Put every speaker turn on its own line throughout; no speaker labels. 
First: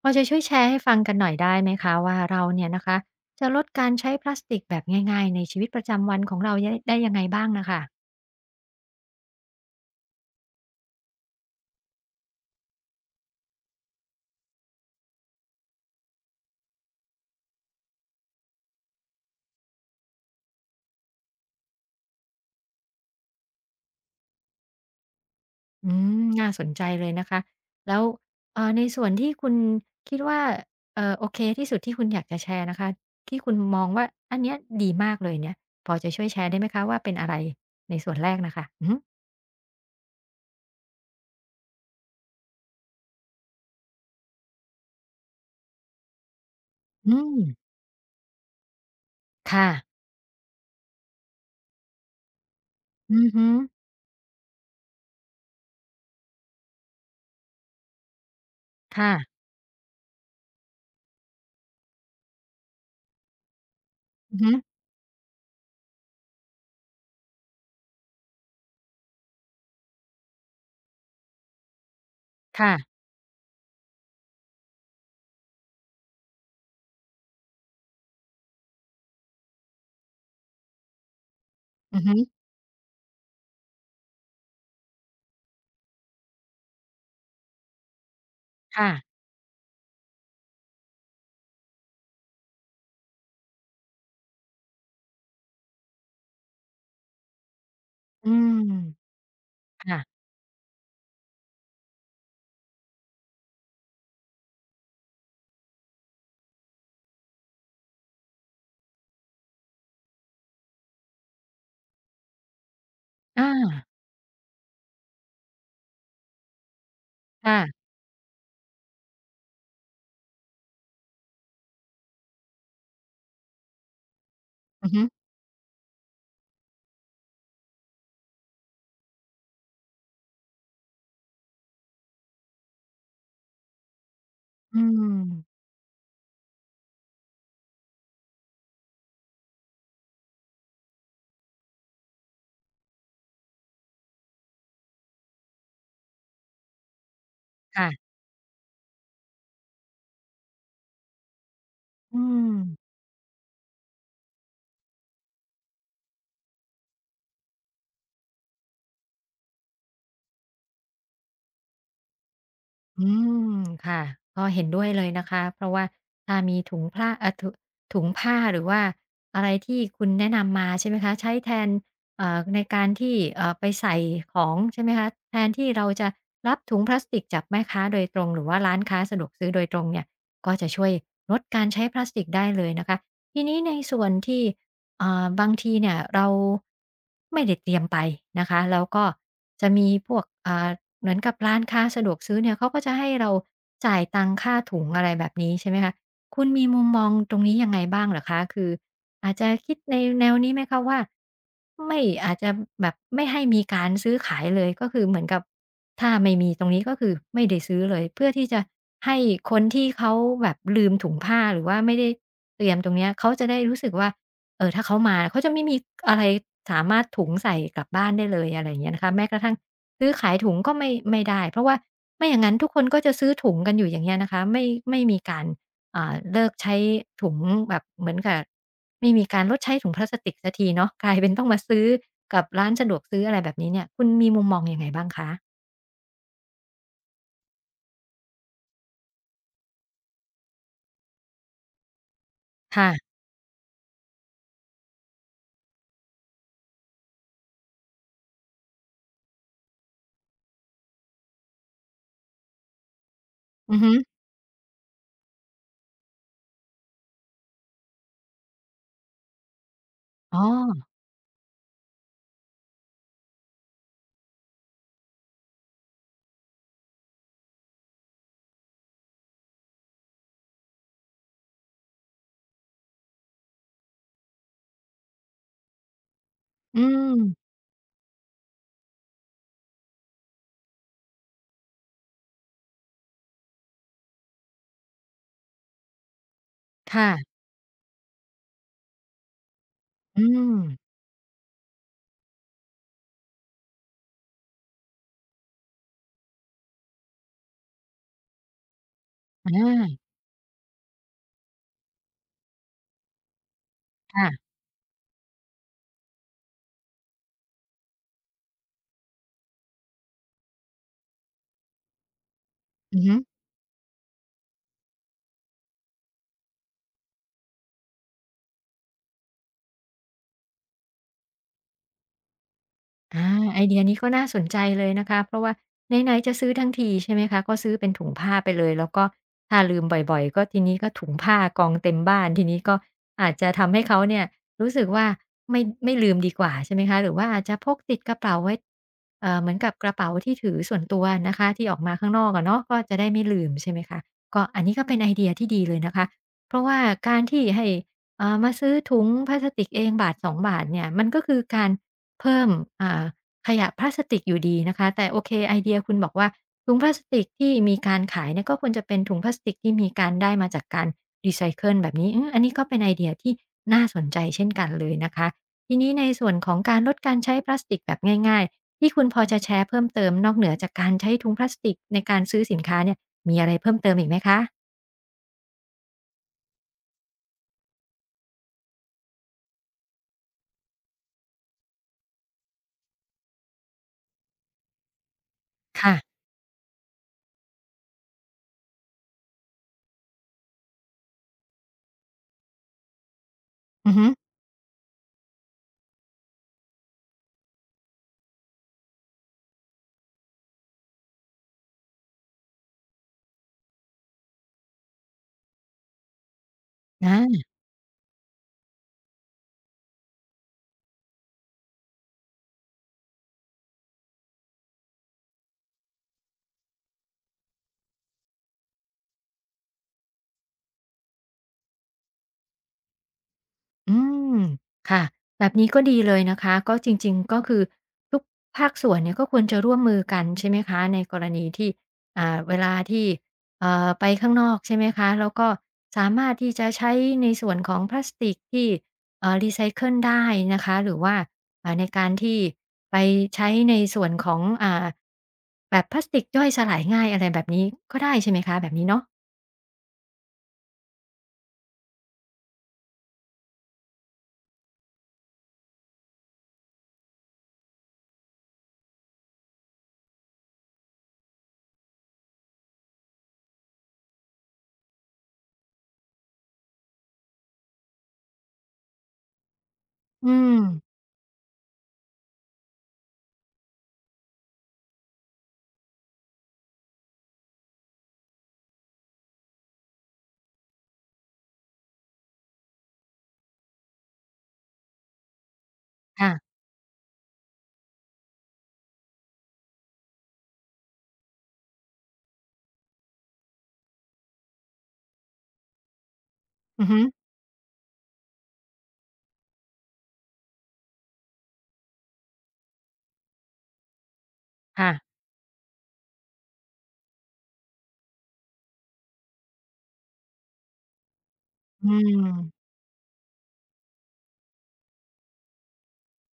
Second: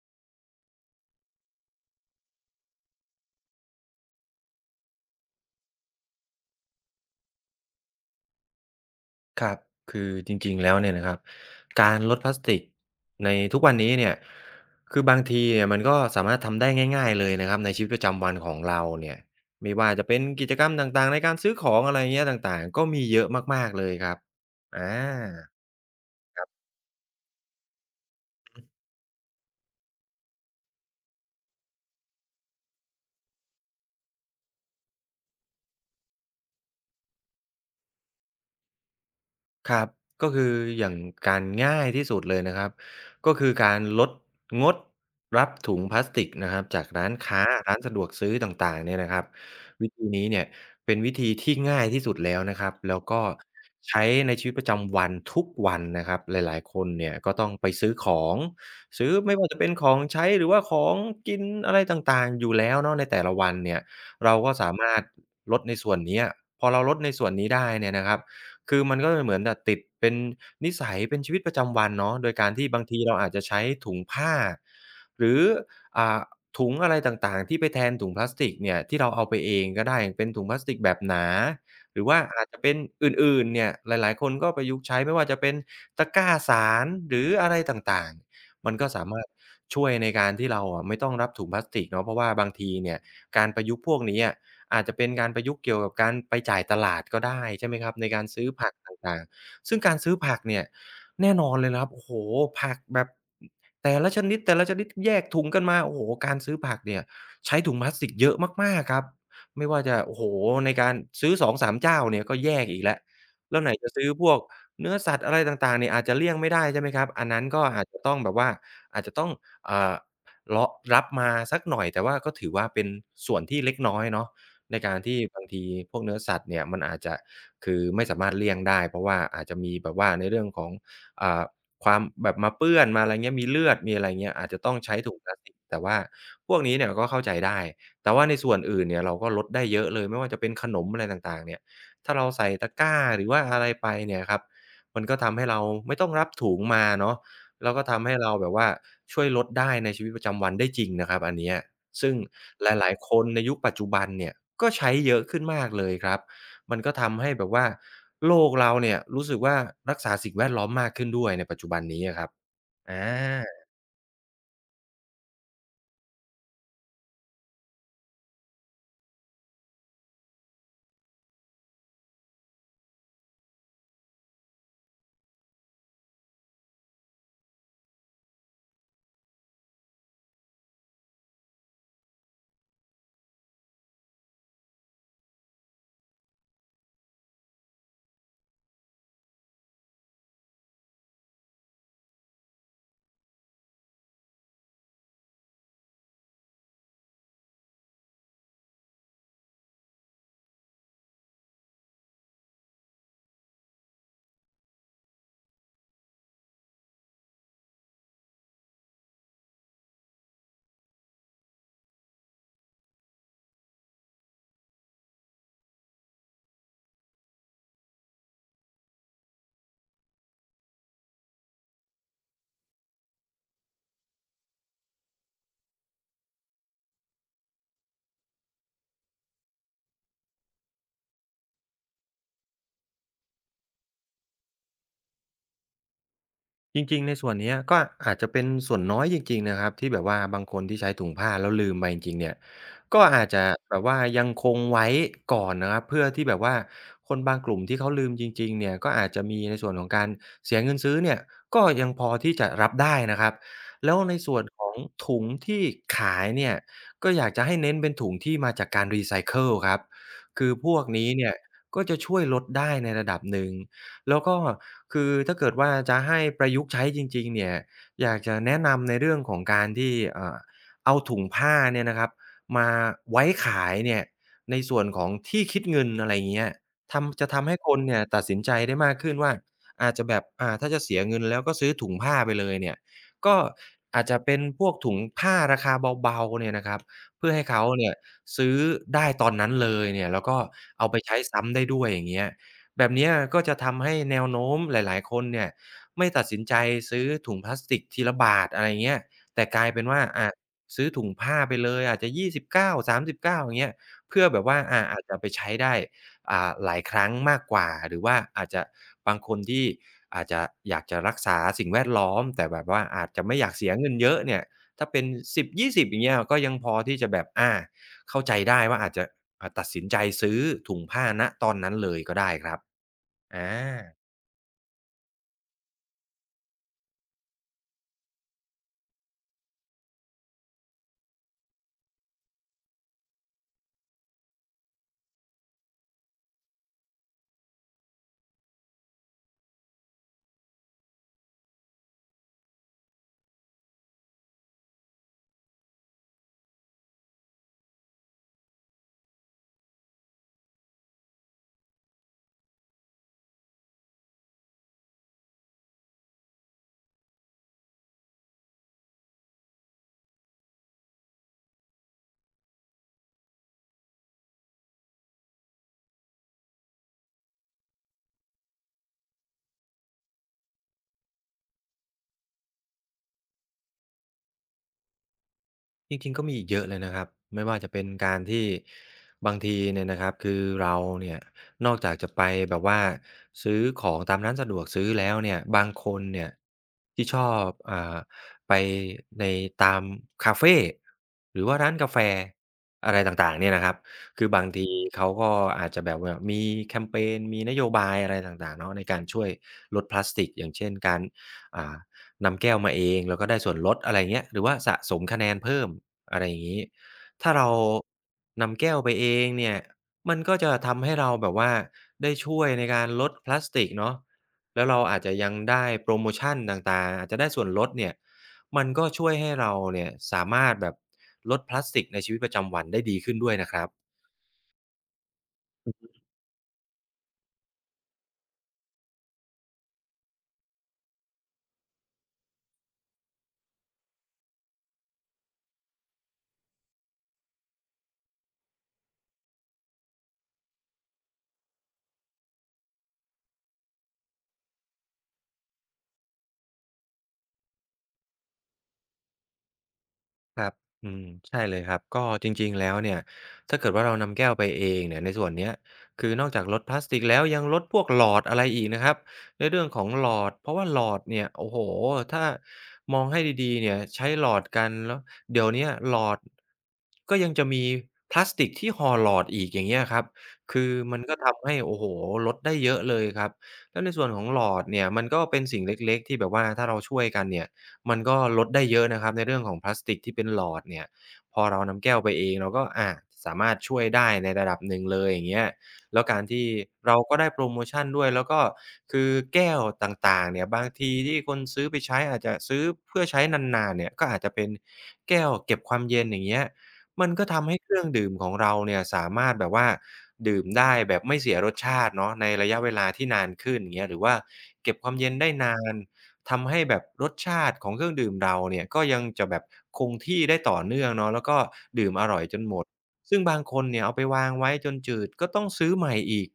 พอจะช่วยแชร์ให้ฟังกันหน่อยได้ไหมคะว่าเราเนี่ยนะคะจะลดการใช้พลาสติกแบบง่ายๆในชีวิตประจำวันของเราได้ยังไงบ้างน่ะค่ะ
ครับคือจริงๆแล้วเนี่ยนะครับการลดพลาสติกในทุกวันนี้เนี่ยคือบางทีเนี่ยมันก็สามารถทำได้ง่ายๆเลยนะครับในชีวิตประจำวันของเราเนี่ยไม่ว่าจะเป็นกิจกรรมต่างๆในการซื้อของอะไรเงี้ยต่างๆก็มีเยอะมากๆเลยครับอา
อืมน่าสนใจเลยนะคะแล้วในส่วนที่คุณคิดว่าโอเคที่สุดที่คุณอยากจะแชร์นะคะที่คุณมองว่าอันเนี้ยดีมากเลยเนี่ยพอจะช่วยแชร์ได้ไหมคะว่าเป็นอะไรในส่วนแรกน่ะค่ะอือฮึ
ครับก็คืออย่างการง่ายที่สุดเลยนะครับก็คือการลดงดรับถุงพลาสติกนะครับจากร้าน
อืม
ค้าร้านสะดวกซื้อต่างๆเนี่ยนะครับ
ค่ะ
วิธีนี้เนี่ยเป็นวิธีที่ง่ายที่สุดแล้วนะครับแล้ว
อื
ก็
อฮึ
ใช้ในชีวิตประจำวันทุกวันนะครับหลายๆคนเนี่ยก็ต้องไปซื้อของซื้อ
ค่ะ
ไม่ว่าจะเป็นของใช้หรือว่าของกินอะไรต่างๆอยู่แล้วเนาะในแต่ละวันเนี่ยเรา
อือฮึ
ก็สามารถลดในส่วนนี้อะพอเราลดในส่วนนี้ได้เนี่ยนะครับ คือมันก็เหมือนแบบติดเป็นนิสัยเป็นชีวิตประจำวันเนาะโดยการที่บาง
ค่ะ
ทีเราอาจจะใช้ถุงผ้าหรืออ่าถุงอะไรต่างๆที่ไปแทนถุงพลาสติกเนี่ยที่เราเอาไปเองก็ได้เป็นถุงพลาสติกแบบหนาห
อือ
รือ
ฮึ
ว่าอาจจะเป็นอื่นๆเนี่ยหลายๆคนก็ประยุกต์ใช้ไม่ว่าจะเป็นตะกร้าสารหรืออะไรต่างๆมันก็
ค่ะ
สามารถช่วยในการที่เราอะไม่ต้องรับถุงพลาสติกเนาะเพราะว่าบางทีเนี่ยการประยุกต์พวกนี้อะ อาจจะเป็นการประยุกต์เกี่ยวกับการไปจ่ายตลาดก็ได้ใช่ไหมครับในการ
อื
ซื้อ
ม
ผักต่างๆซึ่งการ
ค่ะ
ซื้อผักเนี่ยแน่นอนเลยนะครับโอ้โฮผักแบบแต่ละชนิดแต่ละชนิดแยกถุงกันมาโอ้โฮการซื้อผักเนี่ยใช้ถุงพลาสติกเยอะมากๆครับไม่ว่าจะโอ้โฮในการซื้อสองสามเจ้าเนี่ยก็แยกอีกแล้วแล้วไหน
อา
จะซื้อพวกเนื้อสัตว์อะไรต่างๆเนี่ยอาจจะเลี่ยงไม่ได้ใช่ไหมครับอันนั้นก็อา
ค่ะ
จจะต้องแบบว่าอาจจะต้องเอ่อเลาะรับมาสักหน่อยแต่ว่าก็ถือว่าเป็นส่วนที่เล็กน้อยเนาะ ใน
อือ
การ
ฮึ
ที่บางทีพวกเนื้อสัตว์เนี่ยมันอาจจะคือไม่สามารถเลี่ยงได้เพราะว่าอาจจะมีแบบว่าในเรื่องของอ่าความแบบมาเปื้อนมาอะไรเงี้ยมีเลือดมีอะไรเงี้ยอาจจะต้อง
อื
ใช้ถุง
ม
พลาสติกแต่ว่าพวกนี้เนี่ยก็เข้าใจได้แต่ว่าในส่วนอื่นเนี่ยเราก็ลดได้เยอะเลยไม่ว่าจะเป็นขนมอะไรต่างๆเนี่ยถ้าเราใส่ตะกร้าหรือว่าอะไรไปเนี่ยครับมันก็ทำให้เราไม่ต้องรับถุงมาเนาะแล้วก็
ค่ะ
ทำให้เราแบบว่าช่วยลดได้ในชีวิตประจำวันได้จริงนะครับอันเนี้ย ซึ่ง
อืม
หลายๆคนในยุคปัจจุบันเนี่ยก็ใช้เยอะขึ้นมากเลยครับ มันก็ทำให้แบบว่าโลกเราเนี่ยรู้สึกว่ารักษาสิ่งแวดล้อมมากขึ้นด้วยในปัจจุบันนี้อะครับอ
อืม
า
ค่ะก็เห็นด้วยเลยนะคะ เพราะว่าถ้ามีถุงพลาเอ่อถุถุงผ้าหรือว่าอะไรที่คุณแนะนำมาใช่ไหมคะ ใช้แทนในการที่ไปใส่ของใช่ไหมคะแทนที่เราจะรับถุงพลาสติกจากแม่ค้าโดยตรงหรือว่าร้านค้าสะดวกซื้อโดยตรงเนี่ยก็จะช่วยลดการใช้พลาสติกได้เลยนะคะทีนี้ในส่วนที่ บางทีเนี่ยเราไม่ได้เตรียมไปนะคะแล้วก็จะมีพวกเหมือนกับร้านค้าสะดวกซื้อเนี่ยเขาก็จะให้เราจ่ายตังค่าถุงอะไรแบบนี้ใช่ไหมคะคุณมีมุมมองตรงนี้ยังไงบ้างเหรอคะคืออาจจะคิดในแนวนี้ไหมคะว่าไม่อาจจะแบบไม่ให้มีการซื้อขายเลยก็คือเหมือนกับถ้าไม่มีตรงนี้ก็คือไม่ได้ซื้อเลยเพื่อที่จะให้คนที่เขาแบบลืมถุงผ้าหรือว่าไม่ได้เตรียมตรงเนี้ยเขาจะได้รู้สึกว่า เออถ้าเขามาเขาจะไม่มีอะไรสามารถถุงใส่กลับบ้านได้เลยอะไรอย่างเงี้ยนะคะแม้กระทั่งซื้อขายถุงก็ไม่ได้เพราะว่าไม่อย่างนั้นทุกคนก็จะซื้อถุงกันอยู่อย่างเงี้ยนะคะไม่มีการเลิกใช้ถุงแบบเหมือนกับไม่มีการลดใช้ถุงพลาสติกสักทีเนาะกลายเป็นต้องมาซื้อกับร้านสะดวกซื้ออะไรแบบนี้เนี่ยคุณมีมุมมองยังไงบ้างคะ
จริงๆในส่วนเนี้ยก็อาจจะเป็นส่วนน้อยจริงๆนะครับที่แบบว่าบางคนที่ใช้ถุงผ้าแล้วลืมไปจริงๆเนี่ยก็
ค่ะ
อาจจะแบบว่ายังคงไว้ก่อนนะครับเพื่อที่แบบว่าคนบางกลุ่มที่เขาลืมจริงๆเนี่ยก็อาจจะมีในส่วนของการเสียเงินซื้อเนี่ยก็ยังพอที่จะรับได้นะครับ
อือฮึ
แล้วในส่วนของถุงที่ขายเนี่ยก็อยากจะให้เน้นเป็นถุงที่มาจากการรีไซเคิลครับ
อ๋
คือพวก
อ
นี้เนี่ยก็จะช่วยลดได้ในระดับหนึ่ง แล้วก็คือถ้าเกิดว่าจะให้ประยุกต์ใช้จริงๆเนี่ยอยากจะแนะนำในเรื่องของการที่เอาถุงผ้าเนี่ยนะครับมาไว้ขายเนี่ยในส่วนของที่คิดเงินอะไรอย่างเงี้ย
อื
ทำจะ
ม
ทำให้คนเนี่ยตัดสินใจได้มากขึ้นว่าอาจจะแบบถ้าจะเสียเงินแล้วก็ซื้อถุงผ้าไปเลยเนี่ยก็อาจจะเป็นพวกถุงผ้าราคาเบาๆเนี่ยนะครับเพื่อ
ค่ะ
ให้เขาเนี่ยซื้อได้ตอนนั้นเลยเนี่ยแล้
อื
วก็
ม
เอาไปใช้ซ้ำได้ด้วยอย่างเงี้ย แบบเนี้ยก็จะทำให้แนวโน้มหลายๆคนเนี่ยไม่ตัดสินใจซื้อถุงพลาสติกทีละบาทอะไรเงี้ยแต่กลายเป็นว่า
อา
อะซื้อถุงผ้าไปเลยอาจจะ29้าสามสิบเก้าอย่างเงี้ยเพื่อแบบ
ค่ะ
ว่าอาจจะไปใช้ได้หลายครั้งมากกว่าหรือว่าอาจจะบางคนที่อาจจะอยากจะรักษาสิ่งแวดล้อมแต่แบบว่า
อือ
อาจ
ฮึ
จะไม่อยากเสียเงินเยอะเนี่ยถ้าเป็น10-20อย่างเงี้ยก็ยังพอที่จะแบบอาเข้าใจได้ว่าอาจจะตัดสินใจซื้อถุงผ้าณตอนนั้นเลยก็ได้ครับ
อา
อา
ไอเดียนี้ก็น่าสนใจเลยนะคะเพราะว่าไหนๆจะซื้อทั้งทีใช่ไหมคะก็ซื้อเป็นถุงผ้าไปเลยแล้วก็ถ้าลืมบ่อยๆก็ทีนี้ก็ถุงผ้ากองเต็มบ้านทีนี้ก็อาจจะทำให้เขาเนี่ยรู้สึกว่าไม่ลืมดีกว่าใช่ไหมคะหรือว่าอาจจะพกติดกระเป๋าไว้เหมือนกับกระเป๋าที่ถือส่วนตัวนะคะที่ออกมาข้างนอกอะเนาะก็จะได้ไม่ลืมใช่ไหมคะก็อันนี้ก็เป็นไอเดียที่ดีเลยนะคะเพราะว่าการที่ให้มาซื้อถุงพลาสติกเองบาทสองบาทเนี่ยมันก็คือการ เพิ่มอ่าขยะพลาสติกอยู่ดีนะคะแต่โอเคไอเดียคุณบอกว่าถุงพลาสติกที่มีการขายเนี่ยก็ควรจะเป็นถุงพลาสติกที่มีการได้มาจากการรีไซเคิลแบบนี้อืมอันนี้ก็เป็นไอเดียที่น่าสนใจเช่นกันเลยนะคะทีนี้ในส่วนของการลดการใช้พลาสติกแบบง่ายๆที่คุณพอจะแชร์เพิ่มเติมนอกเหนือจากการใช้ถุงพลาสติกในการซื้อสินค้าเนี่ยมีอะไรเพิ่มเติมอีกไหมคะ
จริงๆก็มีอีกเยอะเลยนะครับไม่ว่าจะเป็นการที่บางทีเนี่ยนะครับคือเราเนี่ยนอกจากจะไปแบบว่าซื้อของตามร้านสะดวกซื้อแล้วเนี่ยบางค
ค่ะ
นเนี่ยที่ชอบอ่าไปในตามคาเฟหรือว่าร้านกาแฟอะไรต่างๆเนี่ยนะครับ
อือฮึ
คือบางทีเขาก็อาจจะแบบว่ามีแคมเพนมีนโยบายอะไรต่างๆเนาะในการช่วยลดพลาสติกอย่างเช่นการอ่า นำแก้วมาเองแล้วก็ได้ส่วนลดอะไรเงี้ยหรือว่าสะสมคะแนนเพิ่มอะไรอย่างงี้ถ้า
อา
เรานำแก้วไปเองเนี่ยมันก็จะทำให้เราแบบว่าได้ช่วยในการลดพลาสติกเนาะแล้วเราอาจจะยังได้โพรโมชันต่างๆอาจจะได้ส่วนลดเนี่ยมันก็ช่วยให้เราเนี่ยสามารถแบบลดพลาสติกในชีวิตประจำวันได้ดีขึ้นด้วยนะครับ
อืมค่ะแบบนี้ก็ดีเลยนะคะก็จริงๆก็คือทุกภาคส่วนเนี่ยก็ควรจะร่วมมือกันใช่ไหมคะในกรณีที่เวลาที่ไปข้างนอกใช่ไหมคะแล้วก็สามารถที่จะใช้ในส่วนของพลาสติกที่รีไซเคิลได้นะคะหรือว่าในการที่ไปใช้ในส่วนของแบบพลาสติกย่อยสลายง่ายอะไรแบบนี้ก็ได้ใช่ไหมคะแบบนี้เนาะ
ครับอืมใช่เลยครับก็จริงๆแล้วเนี่ยถ้าเกิดว่าเรานำแก้วไปเองเนี่ยในส่วนเนี้ยคือนอกจากลดพลาสติกแล้วยังลดพวกหลอดอะไรอีกนะครับในเรื่องของหลอดเพราะว่าหลอดเนี่ยโอ้โฮถ้ามองให้ดีๆเนี่ยใช้หลอดกันแล้วเดี๋ยวเนี้ยหลอดก็ยังจะมีพลาสติกที่ห่อหลอดอีกอย่างเงี้ยครับ
อืม
คือมันก็ทำให้โอ้โฮลดได้เยอะเลยครับแล้วในส่วนของหลอดเนี่ยมันก็เป็นสิ่งเล็กๆที่แบบว่าถ้าเราช่วยกันเนี่ย มันก็ลดได้เยอะนะครับในเรื่องของพลาสติกที่เป็นหลอดเนี่ยพอเรานำแก้วไปเองเราก็อาสามารถช่วยได้ในระดับหนึ่งเลยอย่างเงี้ยแล้วการที่
ค่ะ
เราก็ได้โพรโมชันด้วยแล้วก็คือแก้วต่างๆเนี่ยบางทีที่คนซื้อไปใช้อาจจะซื้อเพื่อใช้นานๆเนี่ยก็อาจจะเป็นแก้วเก็บความเย็นอย่างเงี้ย
อือฮึ
มันก็ทำให้เครื่องดื่มของเราเนี่ยสามารถแบบว่าดื่มได้แบบไม่เสียรสชาติเนาะในระยะเวลาที่นานขึ้นอย่างเงี้ยหรือว่าเก็บค
ค่ะ
วามเย็นได้นาน ทำให้แบบรสชาติของเครื่องดื่มเราเนี่ยก็ยังจะแบบคงที่ได้ต่อเนื่องเนาะแล้วก็
อื
ดื่มอร่อยจนหมด
ม
ซึ่งบางคนเนี่ยเอาไปวางไว้จนจืดก็ต้องซื้อใหม่อีก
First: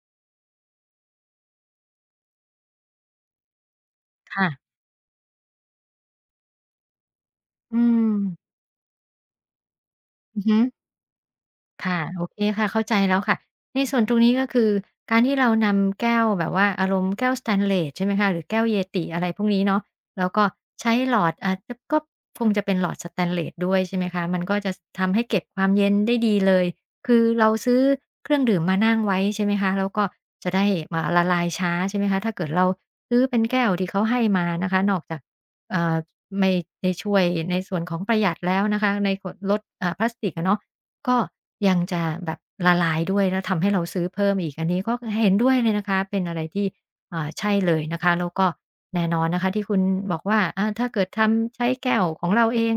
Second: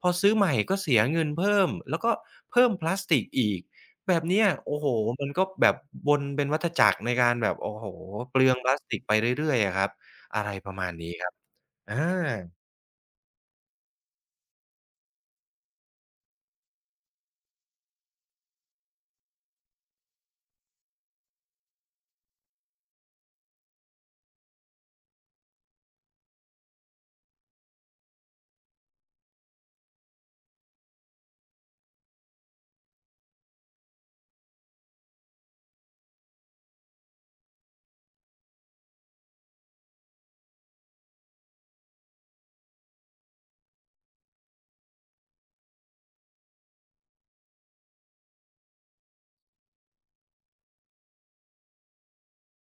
พอซื้อใหม่ก็เสียเงินเพิ่มแล้วก็เพิ่มพลาสติกอีกแบบเนี้
ค่ะ
ยโอ้โฮมันก็แบบวนเป็นวัฏจักรในการแบบโอ้
อื
โฮ
ม
เปลืองพลาสติกไปเรื่อยๆอะครับ
อื
อะ
อ
ไร
ฮึ
ประมาณนี้ครับอา
ค่ะโอเคค่ะเข้าใจแล้วค่ะในส่วนตรงนี้ก็คือการที่เรานำแก้วแบบว่าอารมณ์แก้วสเตนเลสใช่ไหมคะหรือแก้วเ e t i อะไรพวกนี้เนาะแล้วก็ใช้หลอดอ่าจก็คงจะเป็นหลอดสเตนเลสด้วยใช่ไหมคะมันก็จะทำให้เก็บความเย็นได้ดีเลยคือเราซื้อเครื่องดื่มมานั่งไว้ใช่ไหมคะแล้วก็จะได้ละลายช้าใช่ไหมคะถ้าเกิดเราซื้อเป็นแก้วที่เขาให้มานะคะนอกจากอ่าไม่ได้ช่วยในส่วนของประหยัดแล้วนะคะในขลดพลาสติกอะเนาะ ก็ยังจะแบบละลายด้วยแล้วทำให้เราซื้อเพิ่มอีกอันนี้ก็เห็นด้วยเลยนะคะเป็นอะไรที่ใช่เลยนะคะแล้วก็แน่นอนนะคะที่คุณบอกว่าถ้าเกิดทำใช้แก้วของเราเอง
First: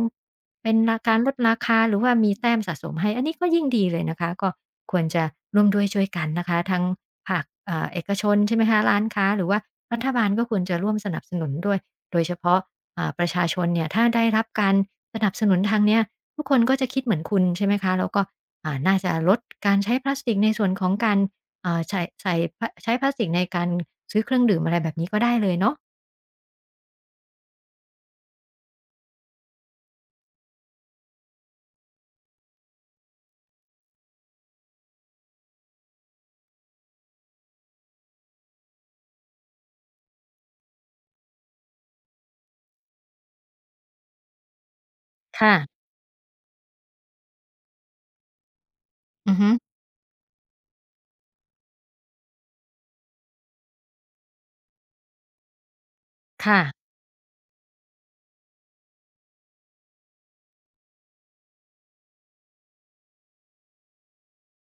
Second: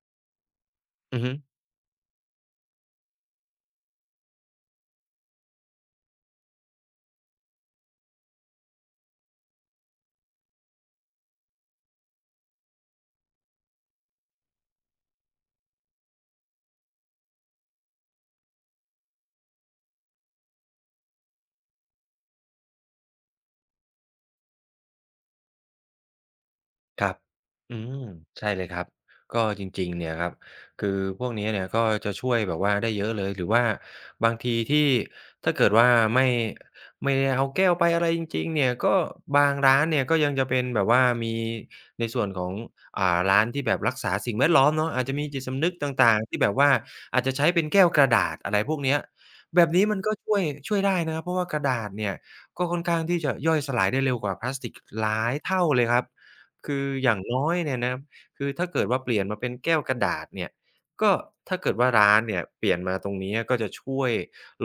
เป็นราการ
อือ
ล
ฮึ
ดราคาหรือว่ามีแต้มสะสมให้อันนี้ก็ยิ่งดีเลยนะคะก็ควรจะร่วมด้วยช่วยกันนะคะทั้งภาคเอกชนใช่ไหมคะร้านค้าหรือว่ารัฐบาลก็ควรจะร่วมสนับสนุนด้วยโดยเฉพาะประชาชนเนี่ยถ้าได้รับการสนับสนุนทางเนี้ย ทุกคนก็จะคิดเหมือนคุณใช่ไหมคะแล้วก็น่าจะลดการใช้พลาสติกในส่วนของการใช้พลาสติกในการซื้อเครื่องดื่มอะไรแบบนี้ก็ได้เลยเนาะ
ครับอืมใช่เลยครับ ก็จริงๆเนี่ยครับคือพวกนี้เนี่ยก็จะช่วยแบบว่าได้เยอะเลย หรือว่าบางทีที่ถ้าเกิดว่าไม่ไม่ได้เอาแก้วไปอะไรจริงๆเนี่ยก็บางร้านเนี่ยก็ยังจะเป็นแบบว่ามีในส่วนของอ่าร้านที่แบบรักษาสิ่งแวดล้อมเนาะอาจจะมีจิตสำนึก
ค่ะ
ต่างๆที่แบบว่าอาจจะใช้เป็นแก้วกระดาษอะไรพวกเนี้ย
อือฮึ
แบบนี้มันก็ช่วยได้นะครับเพราะว่ากระดาษเนี่ยก็ค่อนข้างที่จะย่อยสลายได้เร็วกว่าพลาสติกหลายเท่าเลยครับ
ค่ะ
คืออย่างน้อยเนี่ยนะครับคือถ้าเกิดว่าเปลี่ยนมาเป็นแก้วกระดาษเนี่ยก็ถ้าเกิดว่าร้านเนี่ยเปลี่ยนมาตรงนี้ก็จะช่วย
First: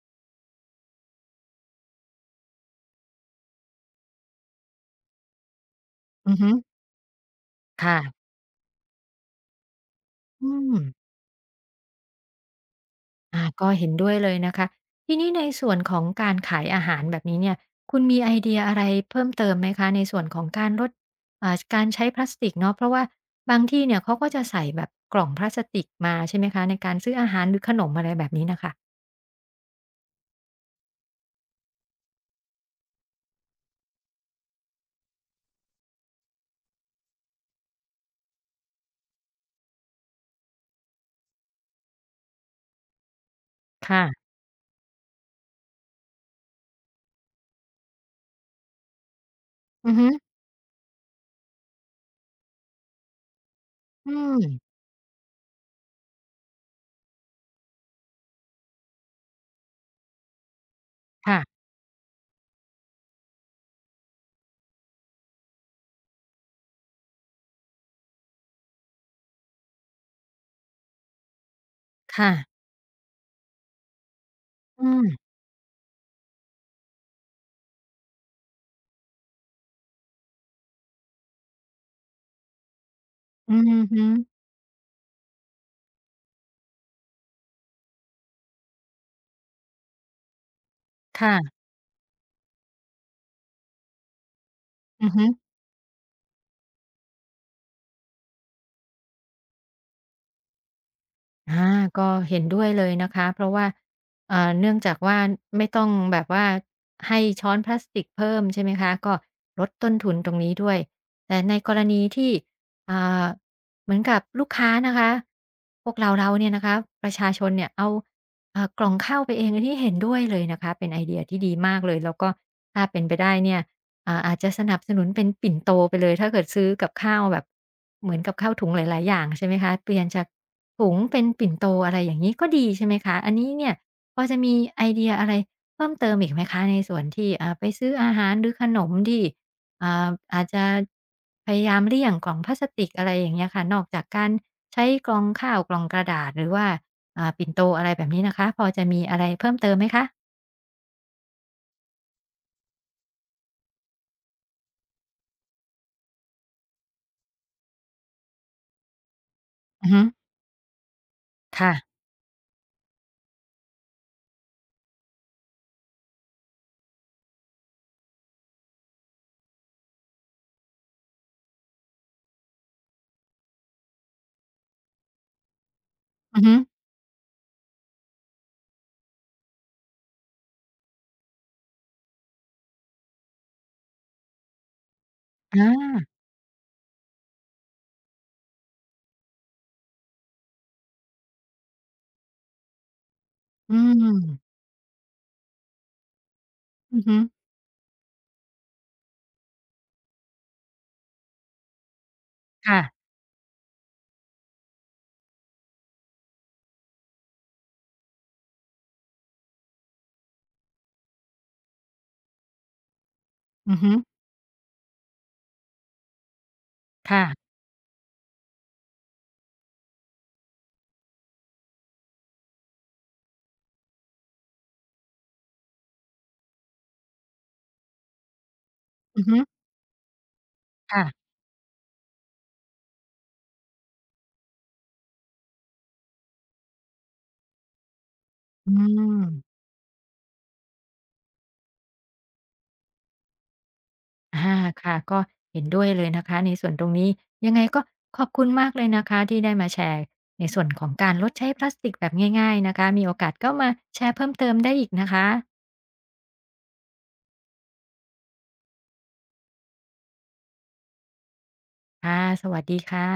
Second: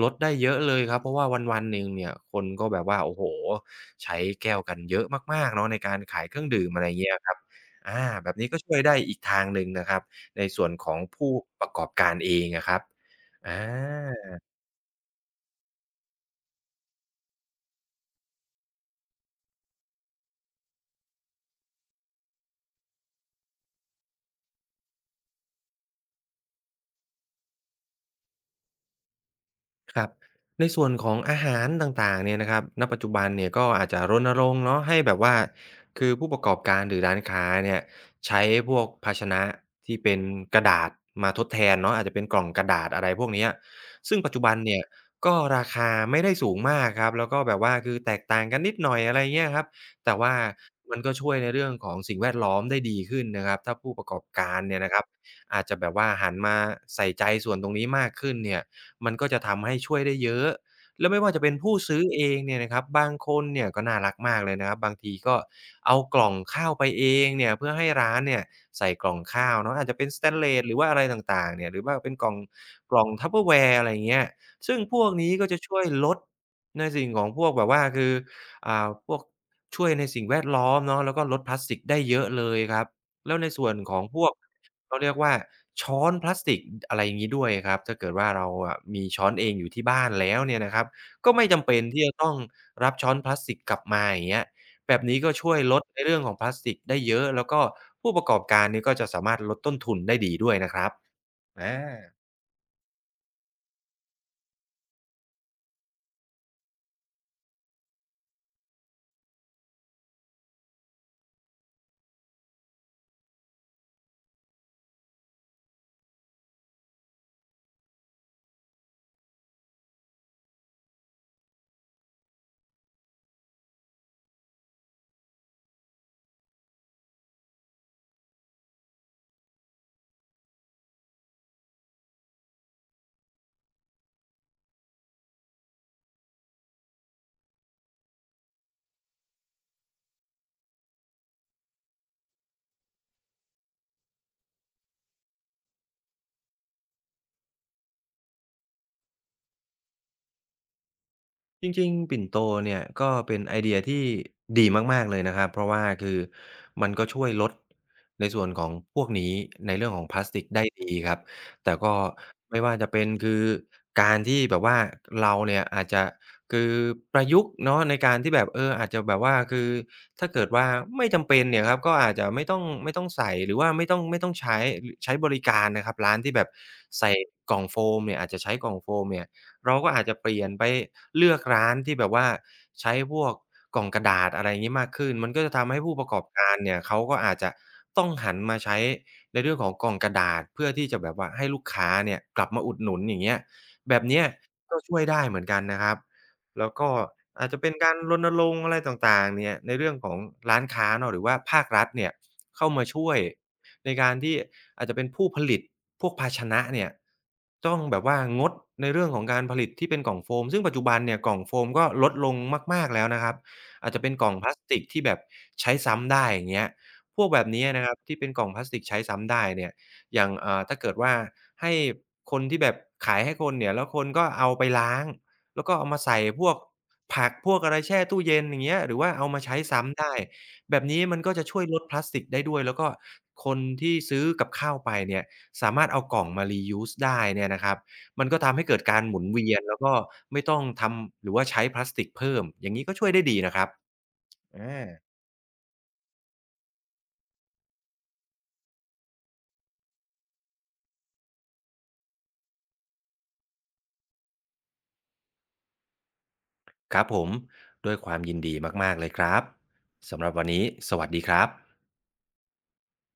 ลดได้เยอะเลยครับเพราะว่าวันๆหนึ่งเนี่ยคนก็แบบว่าโอ้โฮใช้แก้วกันเยอะมากๆเนาะในการขาย
อื
เค
อ
รื่อ
ฮึ
งดื่มอะไรเงี้ยครับอา
ค่ะ
แบบนี้ก็ช่วยได้อีกทางหนึ่งนะครับใน
อื
ส่วน
ม
ของผู้ประกอบการเองอะครับอ
ก็เห็นด้วยเล
า
ยนะคะทีนี้ในส่วนของการขายอาหารแบบนี้เนี่ยคุณมีไอเดียอะไรเพิ่มเติมไหมคะในส่วนของการลดการใช้พลาสติกเนาะเพราะว่าบางที่เนี่ยเขาก็จะใส่แบบกล่องพลาสติกมาใช่ไหมคะในการซื้ออาหารหรือขนมอะไรแบบนี้น่ะค่ะ
ครับในส่วนของอาหารต่างๆเนี่ยนะครับณปัจจุบันเนี่ยก็อาจจะรณรงค์เนาะให้แบบว่าคือผู้ประกอบการหรือร้านค้าเนี่ยใช้พวกภาชนะที่เป็นกระดาษมาทดแทนเนาะอาจจะเป็นกล่องกระดาษอะไรพวกเนี้ยซึ่ง
ค่ะ
ปัจจุบันเนี่ยก็ราคาไม่ได้สูงมากครับแล้วก็แบบว่าคือแตกต่างกันนิดหน่อยอะไรเงี้ยครับ
อือฮึ
แต่ว่ามันก็ช่วยในเรื่องของสิ่งแวดล้อมได้ดีขึ้นนะครับถ้าผู้ประ
อื
กอบ
ม
การเนี่ยนะครับอาจจะแบบว่าหันมาใส่ใจส่วนตรงนี้มากขึ้นเนี่ย มันก็จะทำให้ช่วยได้เยอะ แล้วไม่ว่าจะเป็น
ค่ะ
ผู้ซื้อเองเนี่ยนะครับบางคนเนี่ยก็น่ารักมากเลยนะครับ บางทีก็เอากล่องข้าวไปเองเนี่ยเพื่อให้ร้านเนี่ยใส่กล่องข้าวเนาะอาจจะเป็นสเตนเลสหรือว่าอะไรต่างๆเนี่ยหรือว่าเป็นก
ค่ะ
ล่องTupperware อะไรอย่างเงี้ยซึ่ง
อื
พว
ม
กนี้ก็จะช่วยลดในสิ่งของพวกแบบว่าคือพวกช่วยในสิ่งแวดล้อมเนาะแล้วก็ลดพลาสติกได้เยอะเลยครับ แล้วใน
อื
ส่วน
อ
ขอ
ฮึ
งพวก เขาเรียกว่าช้อนพลาสติกอะไรอย่างงี้ด้วยครับถ้าเกิดว่าเราอะมีช้อนเองอยู่ที่บ้านแล้วเนี่ยนะครับก็
ค่ะ
ไม่จำเป็นที่จะต้องรับช้อนพลาสติกกลับมาอย่างเงี้ยแบบ
อือ
นี้
ฮึ
ก็ช่วยลดในเรื่องของพลาสติกได้เยอะแล้วก็ผู้ประกอบการเนี่ยก็จะสามารถลดต้นทุนได้ดีด้วยนะครับอ
อาก็
า
เห็นด้วยเลยนะคะเพราะว่าเนื่องจากว่าไม่ต้องแบบว่าให้ช้อนพลาสติกเพิ่มใช่ไหมคะก็ลดต้นทุนตรงนี้ด้วย แต่ในกรณีที่อ่าเหมือนกับลูกค้านะคะพวกเราเนี่ยนะคะประชาชนเนี่ยเอาเอ่ากล่องข้าวไปเองอันนี้เห็นด้วยเลยนะคะเป็นไอเดียที่ดีมากเลยแล้วก็ถ้าเป็นไปได้เนี่ย อาจจะสนับสนุนเป็นปิ่นโตไปเลยถ้าเกิดซื้อกับข้าวแบบเหมือนกับข้าวถุงหลาย ๆ อย่างใช่ไหมคะเปลี่ยนจากถุงเป็นปิ่นโตอะไรอย่างงี้ก็ดีใช่ไหมคะอันนี้เนี่ยพอจะมีไอเดียอะไรเพิ่มเติมอีกไหมคะในส่วนที่ไปซื้ออาหารหรือขนมที่อาจจะพยายามเลี่ยงกล่องพลาสติกอะไรอย่างเงี้ยค่ะนอกจากการใช้กล่องข้าวกล่องกระดาษหรือว่าปิ่นโตอะไรแบบนี้นะคะพอจะมีอะไรเพิ่มเติมไหมคะ
จริงๆปิ่นโตเนี่ยก็เป็นไอเดียที่ดีมากๆเลยนะครับ เพราะว่าคือมันก็ช่วยลดในส่วนของพวกนี้ใน
อื
เรื่
อ
องข
ฮึ
องพลาสติกได้ดีครับ
ค่ะ
แต่ก็ไม่ว่าจะเป็นคือการที่แบบว่าเราเนี่ยอาจจะคือประยุกต์เนาะในการที่แบบอาจจะแบบว่าคือถ้าเกิดว่าไม่จำเป็นเนี่ยครับก็อาจจะไม่ต้องใส่หรือว่าไม่ต้องใช้บริการนะครับร้านที่
อื
แบ
อ
บ
ฮึ
ใส่กล่องโฟมเนี่ยอาจจะใช้กล่องโฟมเนี่ย เราก็อาจจะเปลี่ยนไปเลือกร้านที่แบบว่าใช้พวกกล่องกระดาษอะไรอย่างงี้มากขึ้นมันก็จะ
อา
ทำให้ผู้ประกอบการเนี่ยเขาก็อาจจะต้องหันมาใช้ในเรื่องของกล่องกระดาษเพื่อที่จะแบบว่าให้ลูกค้าเนี่ยกลับมาอุดหนุนอย่างเงี้ย
อื
แบบเนี้ย
ม
ก็ช่วยได้เหมือนกันนะครับแล้วก็
อือฮึ
อาจจะเป็นการรณรงค์อะไรต่างๆเนี่ยในเรื่องของร้านค้าเนาะหรือว่าภาครัฐเนี่ยเข้ามา
ค่ะ
ช่วย ในการที่อาจจะเป็นผู้ผลิตพวกภาชนะเนี่ยต้องแบบว่างดในเรื่องของการผลิตที่เป็นกล่องโฟมซึ่งปัจจุบันเนี่ยกล่องโฟมก็ลดลงมากๆแล้วนะครับ
อือ
อา
ฮึ
จจะเป็นกล่องพลาสติกที่แบบใช้ซ้ำได้อย่างเงี้ยพวกแบ
ค่ะ
บนี้นะครับที่เป็นกล่องพลาสติกใช้ซ้ำได้เนี่ยอย่างถ้าเกิดว่าให้คนที่แบบขายให้คนเนี่ยแล้วคนก็เอาไปล้างแล้วก็เอามาใส่พวกผักพวกอะไรแช่ตู้เย็นอย่างเงี้ยหรือว่า
อือ
เอา
ฮึ
มาใช้ซ้ำได้ แบบนี้มัน
ค่ะ
ก็จะช่วยลดพลาสติกได้ด้วยแล้วก็คนที่ซื้อกับข้าวไปเนี่ยสามารถเอากล่องมา reuse ได้เนี่ยนะครับมันก็ทำให้
อื
เกิดการหมุนเวีย
ม
นแล้วก็ไม่ต้องทำหรือว่าใช้พลาสติกเพิ่มอย่างงี้ก็ช่วยได้ดีนะครับ
อา
อา
ค่ะ ก็เห็นด้วยเลยนะคะในส่วนตรงนี้ยังไงก็ขอบคุณมากเลยนะคะที่ได้มาแชร์ในส่วนของการลดใช้พลาสติกแบบง่ายๆนะคะมีโอกาสก็มาแชร์เพิ่มเติมได้อีกนะคะ
ครับผมด้วยความยินดีมากๆเลยครับสำหรับวันนี้สวัสดีครับ
ค่ะสวัสดีค่ะ